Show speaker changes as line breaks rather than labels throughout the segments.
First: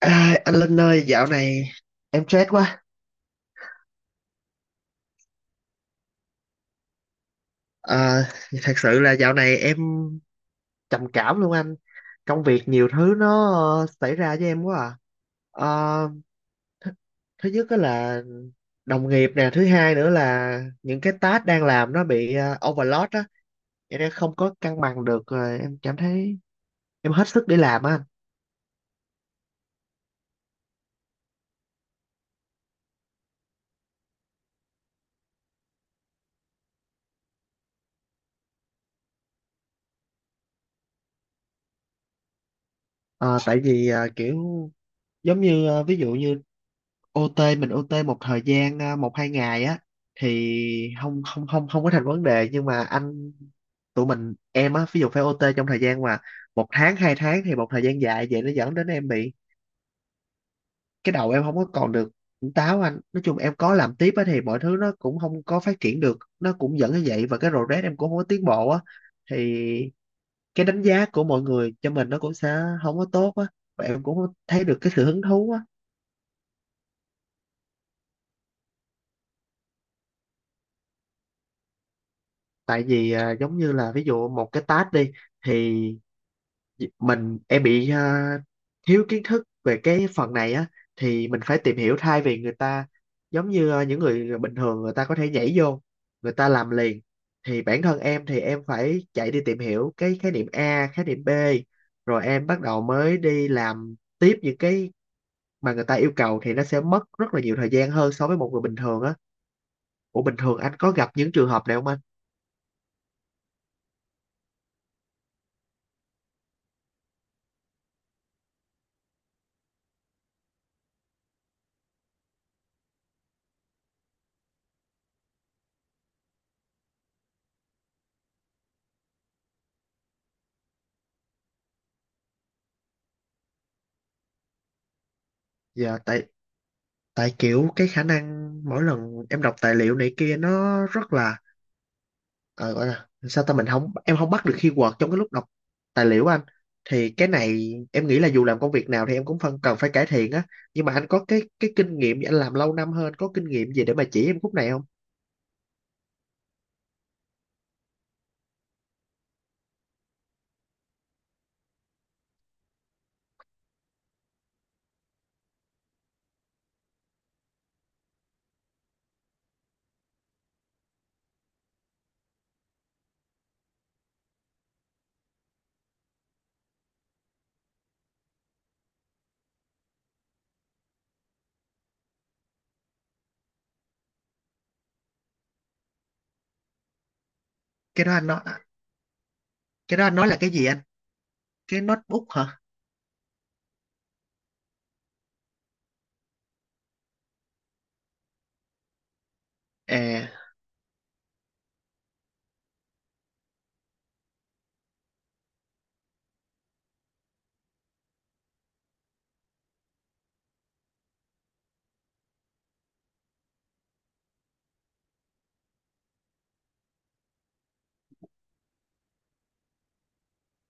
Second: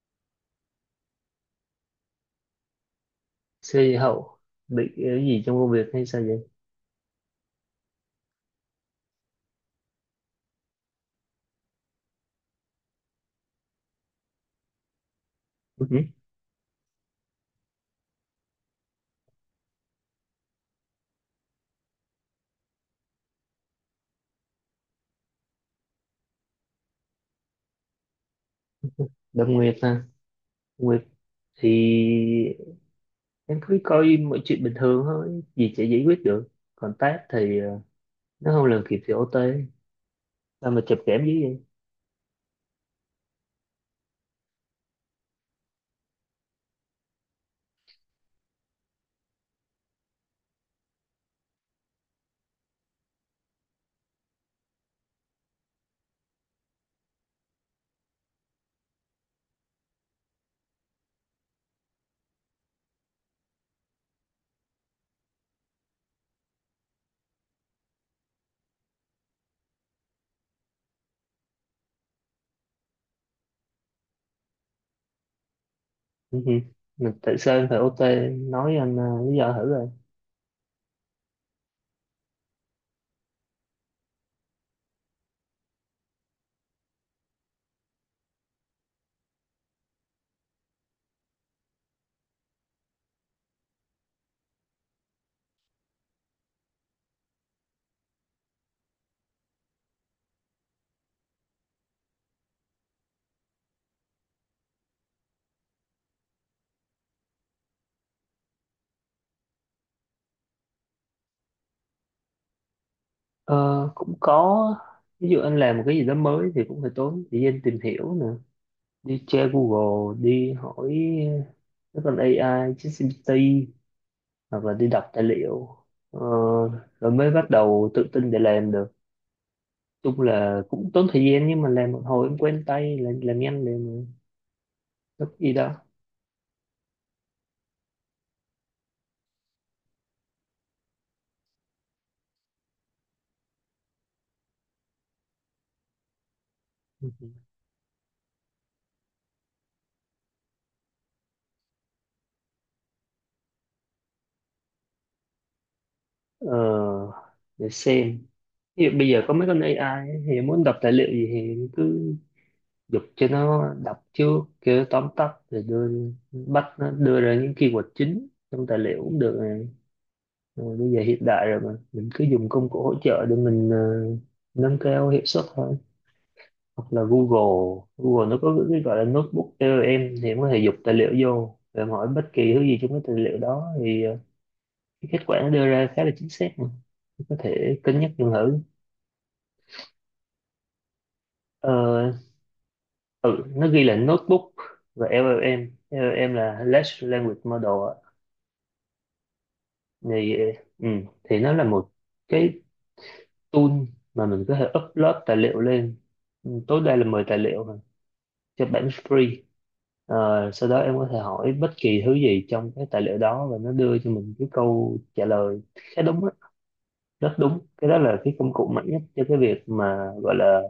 À, anh Linh ơi, dạo này em stress quá.
Xe hậu bị cái gì trong công việc hay sao vậy?
À, thật sự là dạo này em trầm cảm luôn anh. Công việc nhiều thứ nó xảy ra với em quá à. Ờ, th Thứ nhất đó là đồng nghiệp nè, thứ hai nữa là những cái task đang làm nó bị overload á, vậy nên không có cân bằng được rồi em cảm thấy em hết sức để làm á anh.
Đâm Nguyệt ha. Nguyệt thì em cứ coi mọi chuyện bình thường thôi, gì sẽ giải quyết được. Còn Tát thì nó không làm kịp thì OT. Sao mà chụp kẽm dữ vậy?
Ờ, tại vì kiểu giống như ví dụ như ô Tê mình ô Tê một thời gian à, một hai ngày á thì không không không không có thành vấn đề, nhưng mà anh tụi mình em á ví dụ phải ô Tê trong thời gian mà một tháng hai tháng thì một thời gian dài vậy, nó dẫn đến em bị cái đầu em không có còn được tỉnh táo anh. Nói chung em có làm tiếp á thì mọi thứ nó cũng không có phát triển được, nó cũng dẫn như vậy và cái progress em cũng không có tiến bộ á, thì cái đánh giá của mọi người cho mình nó cũng sẽ không có tốt á, và em cũng không thấy được cái sự hứng thú á.
Ừ hử. Mình tại sao em phải OT? Nói anh lý do thử rồi.
Tại vì giống như là ví dụ một cái task đi, thì em bị thiếu kiến thức về cái phần này á, thì mình phải tìm hiểu, thay vì người ta giống như những người bình thường người ta có thể nhảy vô, người ta làm liền, thì bản thân em thì em phải chạy đi tìm hiểu cái khái niệm A khái niệm B rồi em bắt đầu mới đi làm tiếp những cái mà người ta yêu cầu, thì nó sẽ mất rất là nhiều thời gian hơn so với một người bình thường á. Ủa bình thường anh có gặp những trường hợp này không anh?
Ờ, cũng có, ví dụ anh làm một cái gì đó mới thì cũng phải tốn thời gian tìm hiểu nè, đi tra Google, đi hỏi các con AI ChatGPT, hoặc là đi đọc tài liệu, ờ, rồi mới bắt đầu tự tin để làm được. Chung là cũng tốn thời gian, nhưng mà làm một hồi em quen tay làm nhanh để mà rất y đó.
Dạ tại tại kiểu cái khả năng mỗi lần em đọc tài liệu này kia nó rất là ờ, gọi là sao ta, mình không em không bắt được keyword trong cái lúc đọc tài liệu á anh, thì cái này em nghĩ là dù làm công việc nào thì em cũng phân cần phải cải thiện á. Nhưng mà anh có cái kinh nghiệm gì, anh làm lâu năm hơn có kinh nghiệm gì để mà chỉ em khúc này không?
ờ, để xem, ví dụ bây giờ có mấy con AI ấy, thì muốn đọc tài liệu gì thì cứ giục cho nó đọc trước, kêu nó tóm tắt rồi đưa, bắt nó đưa ra những keyword chính trong tài liệu cũng được này. Rồi bây giờ hiện đại rồi mà mình cứ dùng công cụ hỗ trợ để mình nâng cao hiệu suất thôi. Hoặc là Google, Google nó có cái gọi là notebook cho em, thì em có thể dục tài liệu vô và em hỏi bất kỳ thứ gì trong cái tài liệu đó, thì cái kết quả nó đưa ra khá là chính xác mà. Em có thể cân
cái
nhắc
đó anh
dùng
nói
thử.
cái đó anh nói là cái gì anh, cái
ờ,
notebook hả?
ừ, nó ghi là notebook, và LLM LLM là Large Language Model ạ.
À,
thì ờ, ừ, thì nó là một cái tool mà mình có thể upload tài liệu lên. Ừ, tối đa là 10 tài liệu mà, cho bản free. Ờ, sau đó em có thể hỏi bất kỳ thứ gì trong cái tài liệu đó và nó đưa cho mình cái câu trả lời khá đúng á, rất đúng. Cái đó là cái công cụ mạnh nhất cho cái việc mà gọi là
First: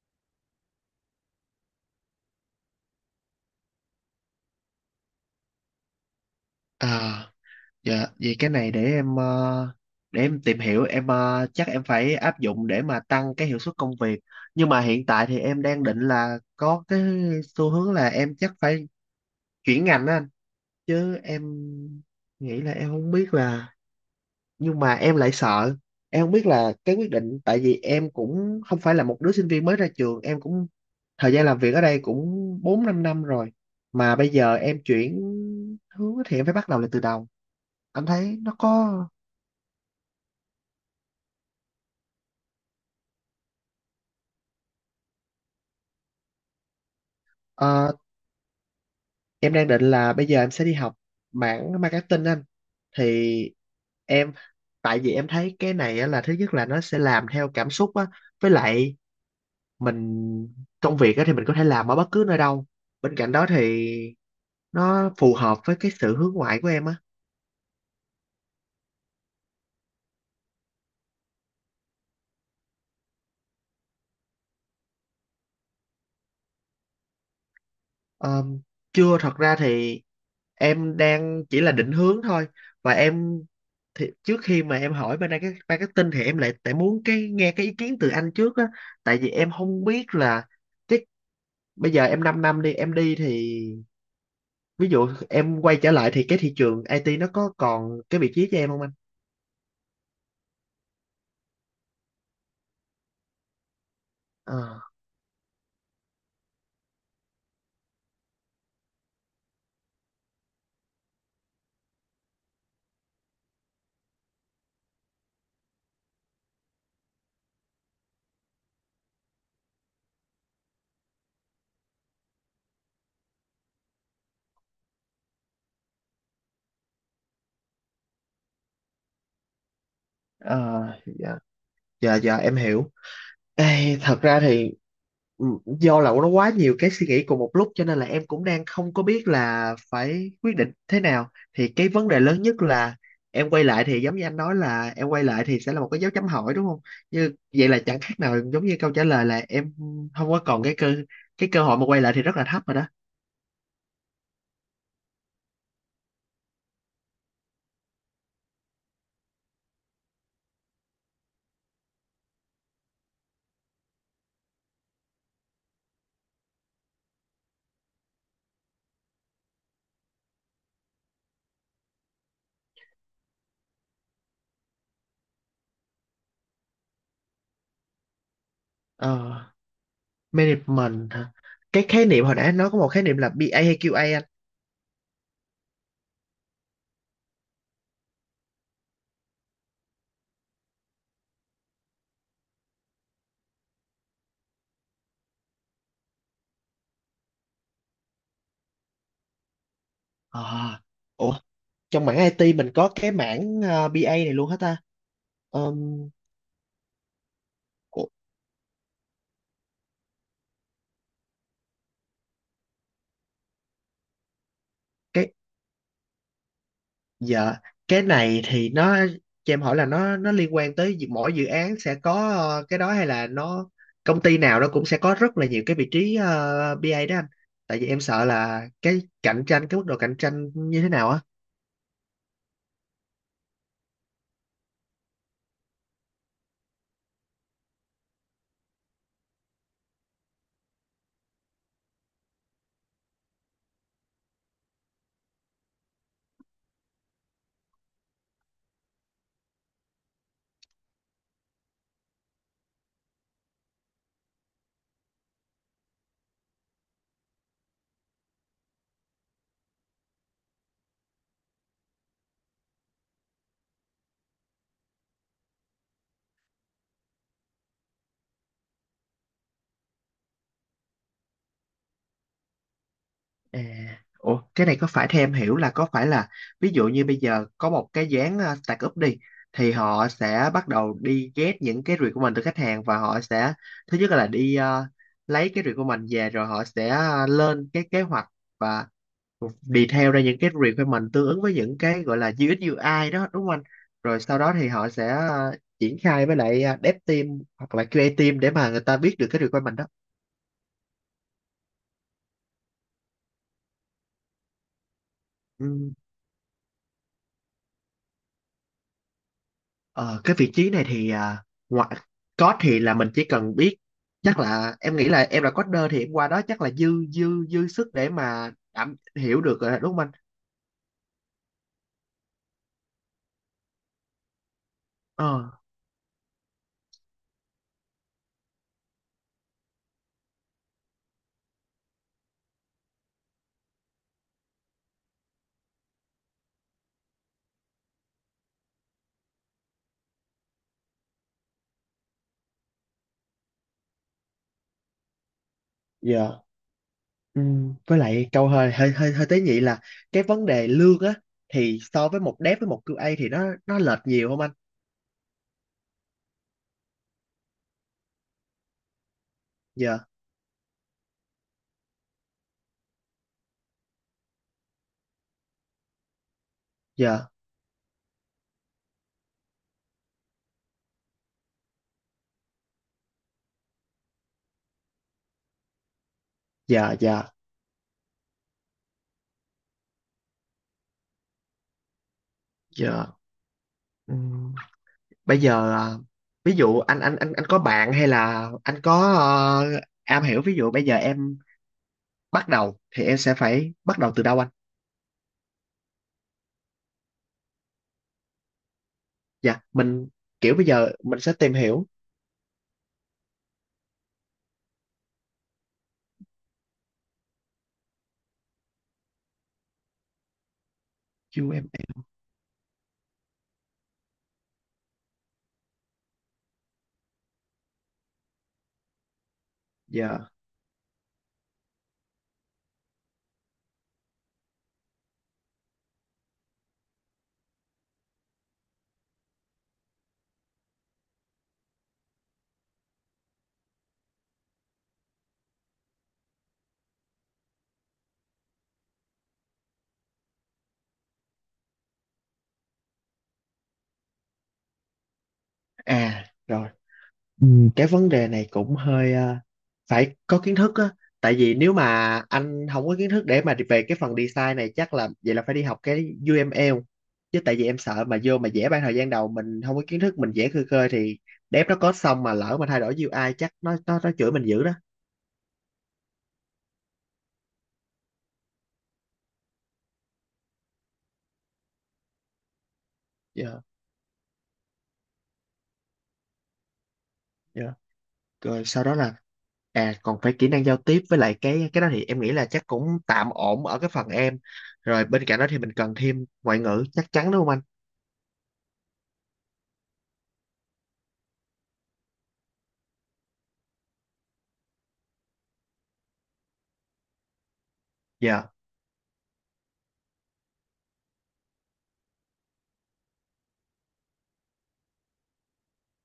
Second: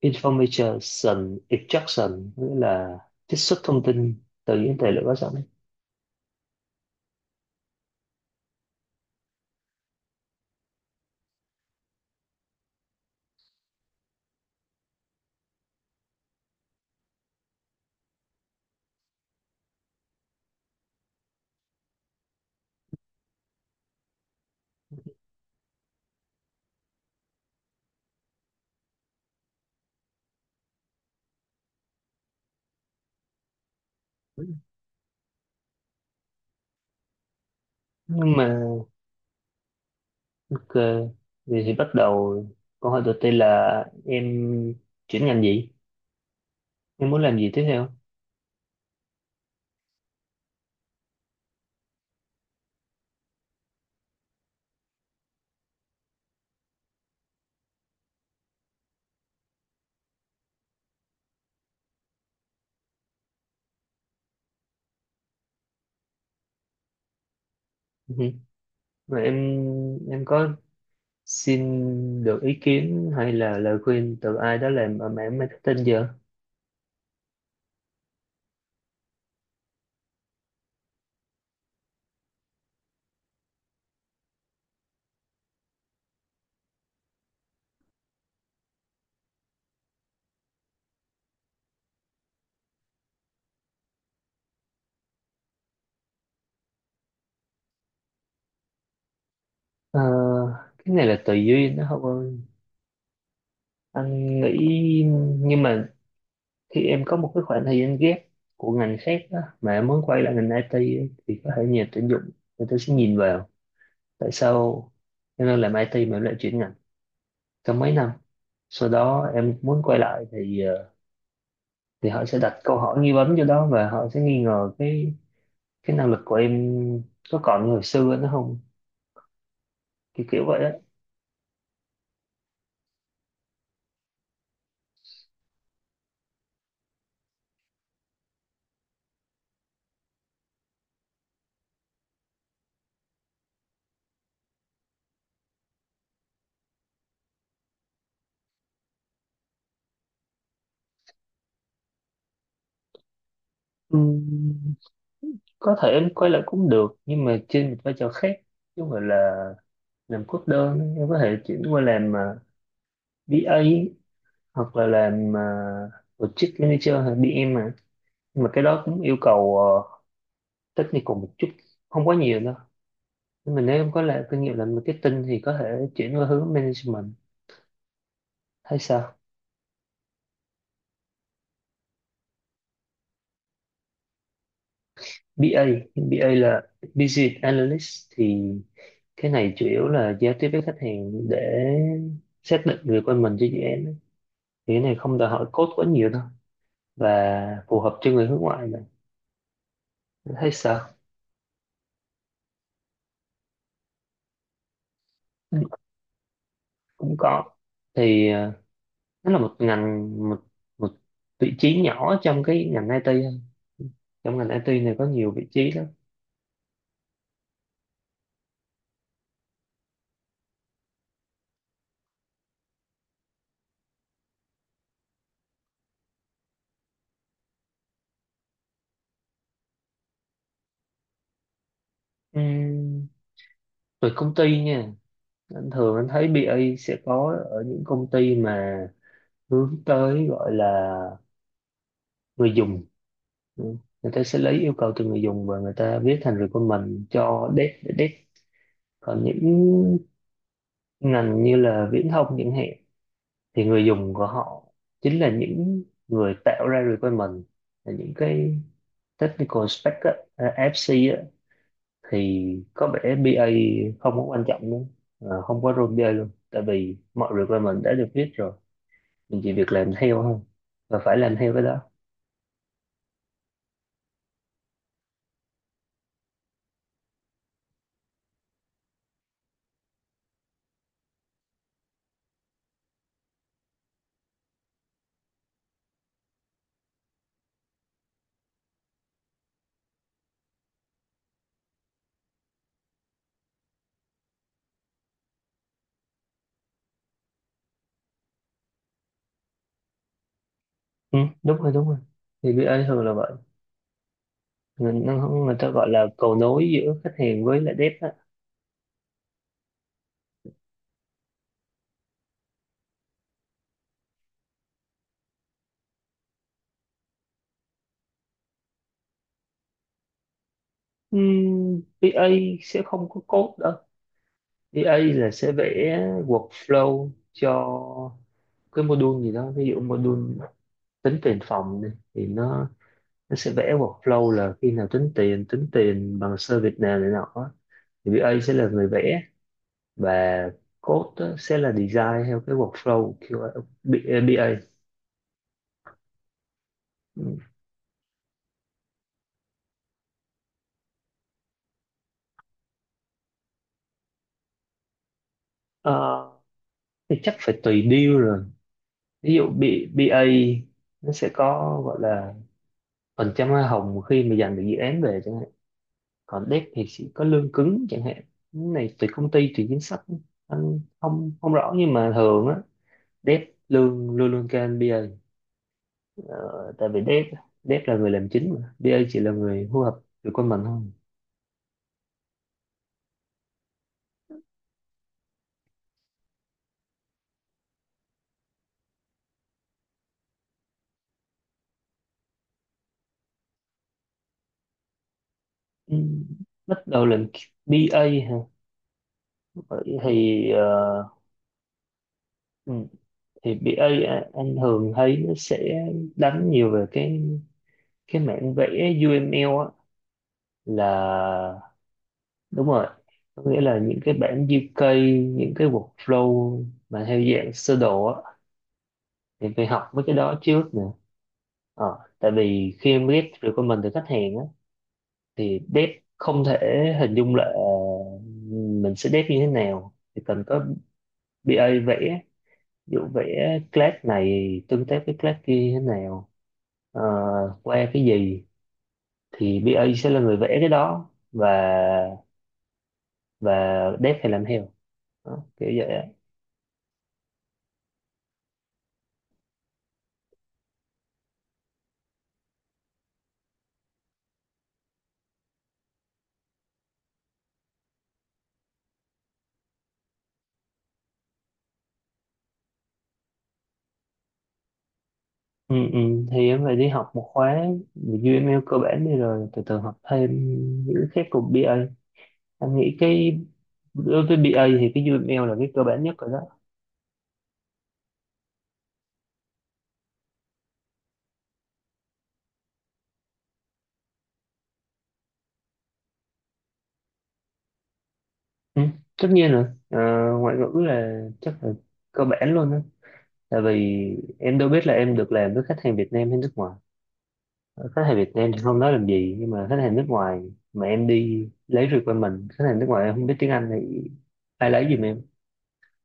information extraction, nghĩa là trích xuất thông tin từ những tài liệu có sẵn.
à. Dạ, vậy cái này để em để em tìm hiểu em, chắc em phải áp dụng để mà tăng cái hiệu suất công việc. Nhưng mà hiện tại thì em đang định là có cái xu hướng là em chắc phải chuyển ngành á anh, chứ em nghĩ là em không biết là, nhưng mà em lại sợ. Em không biết là cái quyết định, tại vì em cũng không phải là một đứa sinh viên mới ra trường, em cũng thời gian làm việc ở đây cũng 4 5 năm rồi mà bây giờ em chuyển hướng thì em phải bắt đầu lại từ đầu. Anh
Nhưng
thấy nó
mà
có
ok, vậy thì bắt đầu câu hỏi đầu tiên là em chuyển ngành gì? Em muốn làm gì tiếp theo?
ờ, em đang định là bây giờ em sẽ đi học mảng marketing anh, thì em tại vì em thấy cái này á là thứ nhất là nó sẽ làm theo cảm xúc á, với lại mình công việc á thì mình có thể làm ở bất cứ nơi đâu, bên cạnh đó thì nó phù hợp với cái sự hướng ngoại của em á.
Ừ. Và em có xin được ý kiến hay là lời khuyên từ ai đó làm ở mảng marketing giờ?
Ờ, chưa, thật ra thì em đang chỉ là định hướng thôi, và em thì trước khi mà em hỏi bên đây cái marketing thì em lại tại muốn cái nghe cái ý kiến từ anh trước á, tại vì em không biết là cái bây giờ em 5 năm đi em đi thì ví dụ em quay trở lại thì cái thị trường IT nó có còn cái vị trí cho em không anh.
Ờ, cái này là tùy duyên đó không ơi, anh
Ờ,
nghĩ. Nhưng mà khi em có một cái khoảng thời gian ghép của ngành khác đó, mà em muốn quay lại ngành IT ấy, thì có thể nhà tuyển dụng, người ta sẽ nhìn vào tại sao em đang làm IT mà em lại chuyển ngành trong mấy năm, sau đó em muốn quay lại thì thì họ sẽ đặt câu hỏi nghi vấn cho đó và họ sẽ nghi ngờ cái năng lực của em có còn như hồi xưa nữa không, kiểu kiểu vậy đó.
ờ, dạ dạ dạ em hiểu. Ê, thật ra thì ừ, do là nó quá nhiều cái suy nghĩ cùng một lúc cho nên là em cũng đang không có biết là phải quyết định thế nào, thì cái vấn đề lớn nhất là em quay lại thì giống như anh nói là em quay lại thì sẽ là một cái dấu chấm hỏi đúng không, như vậy là chẳng khác nào giống như câu trả lời là em không có còn cái cơ hội mà quay lại thì rất là thấp rồi đó.
Ừm, có thể em quay lại cũng được, nhưng mà trên một vai trò khác, chứ không phải là làm cốt đơn. Em có thể chuyển qua làm BA, hoặc là làm project manager hay bê em mà. Nhưng mà cái đó cũng yêu cầu technical một chút, không quá nhiều đâu. Nhưng mà nếu em có là kinh nghiệm làm marketing thì có thể chuyển qua hướng management hay sao.
Ờ, management hả? Cái khái niệm hồi nãy anh nói có một khái niệm là BA hay QA anh?
BA, BA là business analyst, thì cái này chủ yếu là giao tiếp với khách hàng để xác định người requirement cho dự án, thì cái này không đòi hỏi code quá nhiều đâu, và phù hợp cho người hướng ngoại này.
À,
Thấy sao?
ủa, trong mảng IT mình có cái mảng BA này luôn hả ta?
Ừ,
Ờm,
cũng có.
ủa,
thì ờ, nó là một ngành, một một vị trí nhỏ trong cái ngành IT thôi. Trong ngành IT này có nhiều
cái
vị trí lắm.
dạ cái này thì nó cho em hỏi là nó liên quan tới dự- mỗi dự án sẽ có cái đó, hay là nó công ty nào nó cũng sẽ có rất là nhiều cái vị trí BA đó anh, tại vì em sợ là cái cạnh tranh cái mức độ cạnh tranh như thế nào á.
Ừm, về công ty nha, anh thường anh thấy BA sẽ có ở những công ty mà hướng tới gọi là người dùng. Ừ. Người ta sẽ lấy yêu cầu từ người dùng và người ta viết thành requirement cho dev để dev. Còn những ngành như là viễn thông chẳng hạn, thì người dùng của họ chính là những người tạo ra requirement, là những cái technical spec á, à, FC á, thì có vẻ BA không có quan trọng nữa. Ờ, không có role BA luôn, tại vì mọi requirement đã được viết rồi, mình chỉ việc làm theo thôi, và phải làm theo cái đó.
À, ủa, cái này có phải theo em hiểu là có phải là ví dụ như bây giờ có một cái dự án startup đi, thì họ sẽ bắt đầu đi ghét những cái review của mình từ khách hàng và họ sẽ thứ nhất là đi lấy cái review của mình về rồi họ sẽ lên cái kế hoạch và detail ra những cái review của mình tương ứng với những cái gọi là UX UI đó đúng không anh? Rồi sau đó thì họ sẽ triển khai với lại dev team hoặc là QA team để mà người ta biết được cái review của mình
Ừ, đúng rồi, đúng rồi, thì BA thường là vậy, người, nó- người
đó.
ta gọi là cầu nối giữa khách hàng với lại dev á.
Ờ, cái vị trí này thì à, ngoại code thì là mình chỉ cần biết, chắc là em nghĩ là em là coder thì em qua đó chắc là dư dư dư sức để mà đảm hiểu được rồi, đúng không anh?
BA sẽ không có code đâu. BA là
Ờ,
sẽ vẽ workflow cho cái module gì đó, ví dụ module tính tiền phòng đi, thì nó sẽ vẽ workflow là khi nào tính tiền, tính tiền bằng service nào này nọ á. Thì BA sẽ là người vẽ, và code á, sẽ là design theo cái workflow. QA, B- a.
dạ.
Ừ.
Với lại câu hơi hơi hơi hơi tế nhị là cái vấn đề lương á, thì so với một dev với một QA thì nó lệch nhiều không anh?
Ờ, thì chắc phải tùy deal rồi. Ví dụ
Dạ,
B- a nó sẽ có gọi là phần trăm hoa hồng khi mà giành được dự án về chẳng hạn, còn dev thì sẽ có
dạ,
lương cứng chẳng hạn. Cái này tùy công ty, tùy chính sách, anh không không rõ, nhưng mà thường á, Dev luôn luôn luôn kênh BA. Ờ, Tại
dạ,
vì
dạ,
Dev Dev là người làm chính, mà BA chỉ là người hô hợp được con mình thôi.
dạ. Ừm, bây giờ à, ví dụ anh có bạn hay là anh có am hiểu, ví dụ bây giờ em bắt đầu thì em sẽ phải bắt đầu từ đâu anh?
Ừ, bắt đầu làm BA hả?
Dạ
Vậy
mình
thì
kiểu bây giờ mình sẽ tìm hiểu
ừ, thì BA a- á, anh thường thấy nó sẽ đánh nhiều về cái mảng vẽ UML á, là,
UML.
đúng rồi, có nghĩa là những cái bản UK, những cái workflow mà theo dạng sơ đồ á, thì phải học mấy cái
Giờ
đó trước nè. Ờ, tại vì khi em ghép recommend từ khách hàng á, thì date không thể hình dung là mình sẽ date như thế nào, thì cần có BA vẽ, ví dụ vẽ class này tương tác với class kia như thế nào, ờ, qua cái gì, thì BA sẽ là người vẽ cái đó, và dev phải làm theo đó, kiểu vậy á.
à, rồi. Ừ, cái vấn đề này cũng hơi phải có kiến thức á, tại vì nếu mà anh không có kiến thức để mà về cái phần design này chắc là vậy là phải đi học cái UML, chứ tại vì em sợ mà vô mà vẽ ban thời gian đầu mình không có kiến thức mình vẽ khơi khơi thì dev nó có xong mà lỡ mà thay đổi UI chắc nó chửi mình dữ đó.
ừ, ừ. Thì em phải đi học một khóa về UML cơ bản đi, rồi từ từ học thêm những cái khác cùng BA. Anh nghĩ cái
Dạ,
đối với BA thì cái UML là cái cơ bản nhất rồi đó.
dạ, rồi sau đó là à còn phải kỹ năng giao tiếp với lại cái đó thì em nghĩ là chắc cũng tạm ổn ở cái phần em. Rồi bên cạnh đó thì mình cần thêm ngoại ngữ chắc chắn đúng không anh?
Ừ, tất nhiên rồi. Ờ, ngoại ngữ là chắc là cơ bản luôn á, tại vì em đâu biết là em được làm với khách hàng Việt Nam hay nước ngoài. Ờ, khách hàng Việt
Dạ,
Nam thì không nói làm gì, nhưng mà khách hàng nước ngoài mà em đi lấy requirement khách hàng nước ngoài em không biết tiếng Anh thì ai lấy giùm em,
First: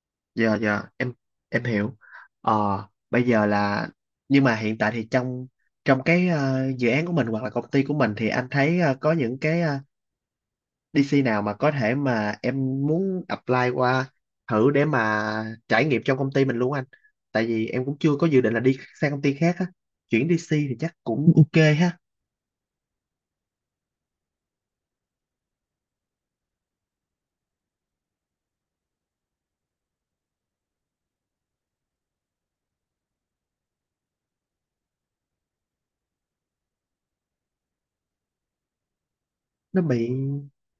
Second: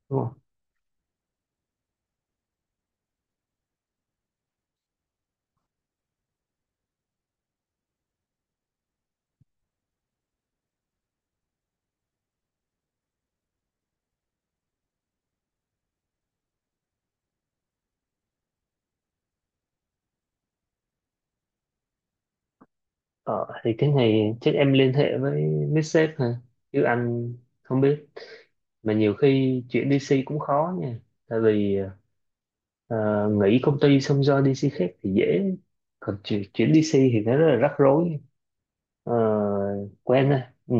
đúng không?
dạ em hiểu. Ờ, bây giờ là, nhưng mà hiện tại thì trong trong cái dự án của mình hoặc là công ty của mình thì anh thấy có những cái DC nào mà có thể mà em muốn apply qua thử để mà trải nghiệm trong công ty mình luôn anh. Tại vì em cũng chưa có dự định là đi sang công ty khác á. Chuyển DC thì chắc cũng ok ha.
Ờ, thì cái này chắc em liên hệ với sếp hả, chứ anh không biết. Mà nhiều khi chuyển DC cũng khó nha, tại vì ờ, nghỉ công ty xong do DC khác thì dễ, còn chuyển DC thì nó rất là rắc rối. ờ,
Nó bị
Quen thôi. Ừ,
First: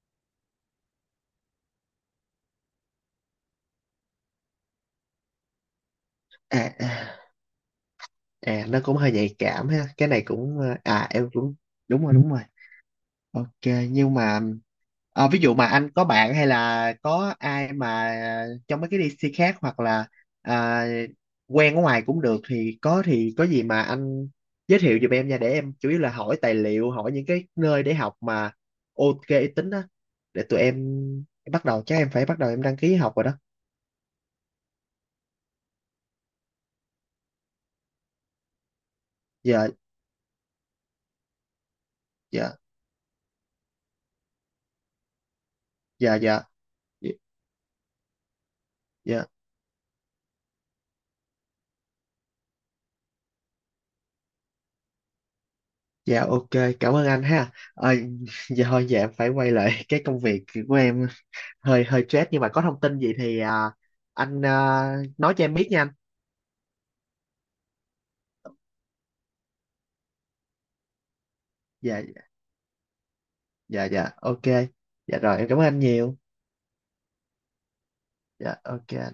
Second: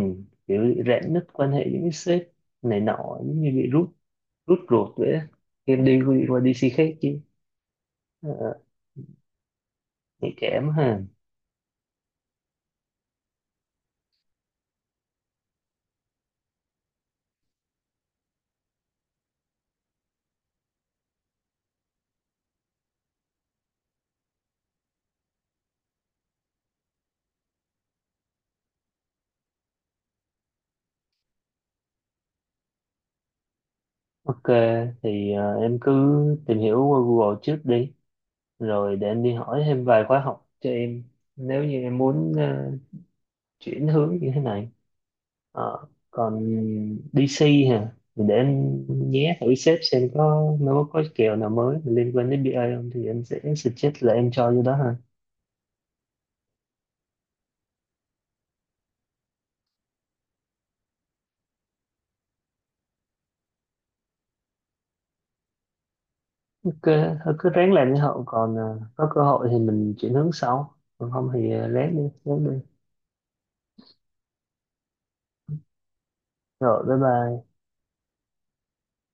kiểu rạn nứt quan hệ với những sếp này nọ, giống như bị rút rút ruột vậy á. Em đi qua
à,
DC khác
à,
chứ. ờ, ờ,
à, nó cũng hơi nhạy cảm ha, cái này
Nhạy
cũng
cảm ha.
à em cũng đúng rồi đúng rồi. Ok, nhưng mà ví dụ mà anh có bạn hay là có ai mà trong mấy cái DC khác hoặc là à, quen ở ngoài cũng được thì có gì mà anh giới thiệu giùm em nha, để em chủ yếu là hỏi tài liệu, hỏi những cái nơi để học mà ok uy tín á, để tụi em bắt đầu chắc em phải bắt đầu em đăng ký học rồi đó.
Ok, thì em cứ tìm hiểu qua Google trước đi, rồi để em đi hỏi
Giờ
thêm vài khóa học cho em, nếu như em muốn
giờ
chuyển hướng như thế này. Ờ,
giờ giờ
còn DC hả, thì để em
giờ
nhé thử sếp xem có nó có kèo nào mới liên quan đến BA không, thì em sẽ suggest là em cho vô đó ha.
Dạ ok, cảm ơn anh ha. Ờ, giờ thôi dạ em phải quay lại cái công việc của em hơi hơi stress, nhưng mà có thông tin gì thì à, anh à, nói cho em biết nha anh.
Cứ, thôi cứ ráng làm như hậu, còn à, có cơ hội thì mình chuyển hướng sau, còn không thì à, ráng
Dạ
đi ráng đi.
dạ dạ ok. Dạ rồi em cảm ơn anh nhiều.
Rồi, bye bye.
Dạ ok.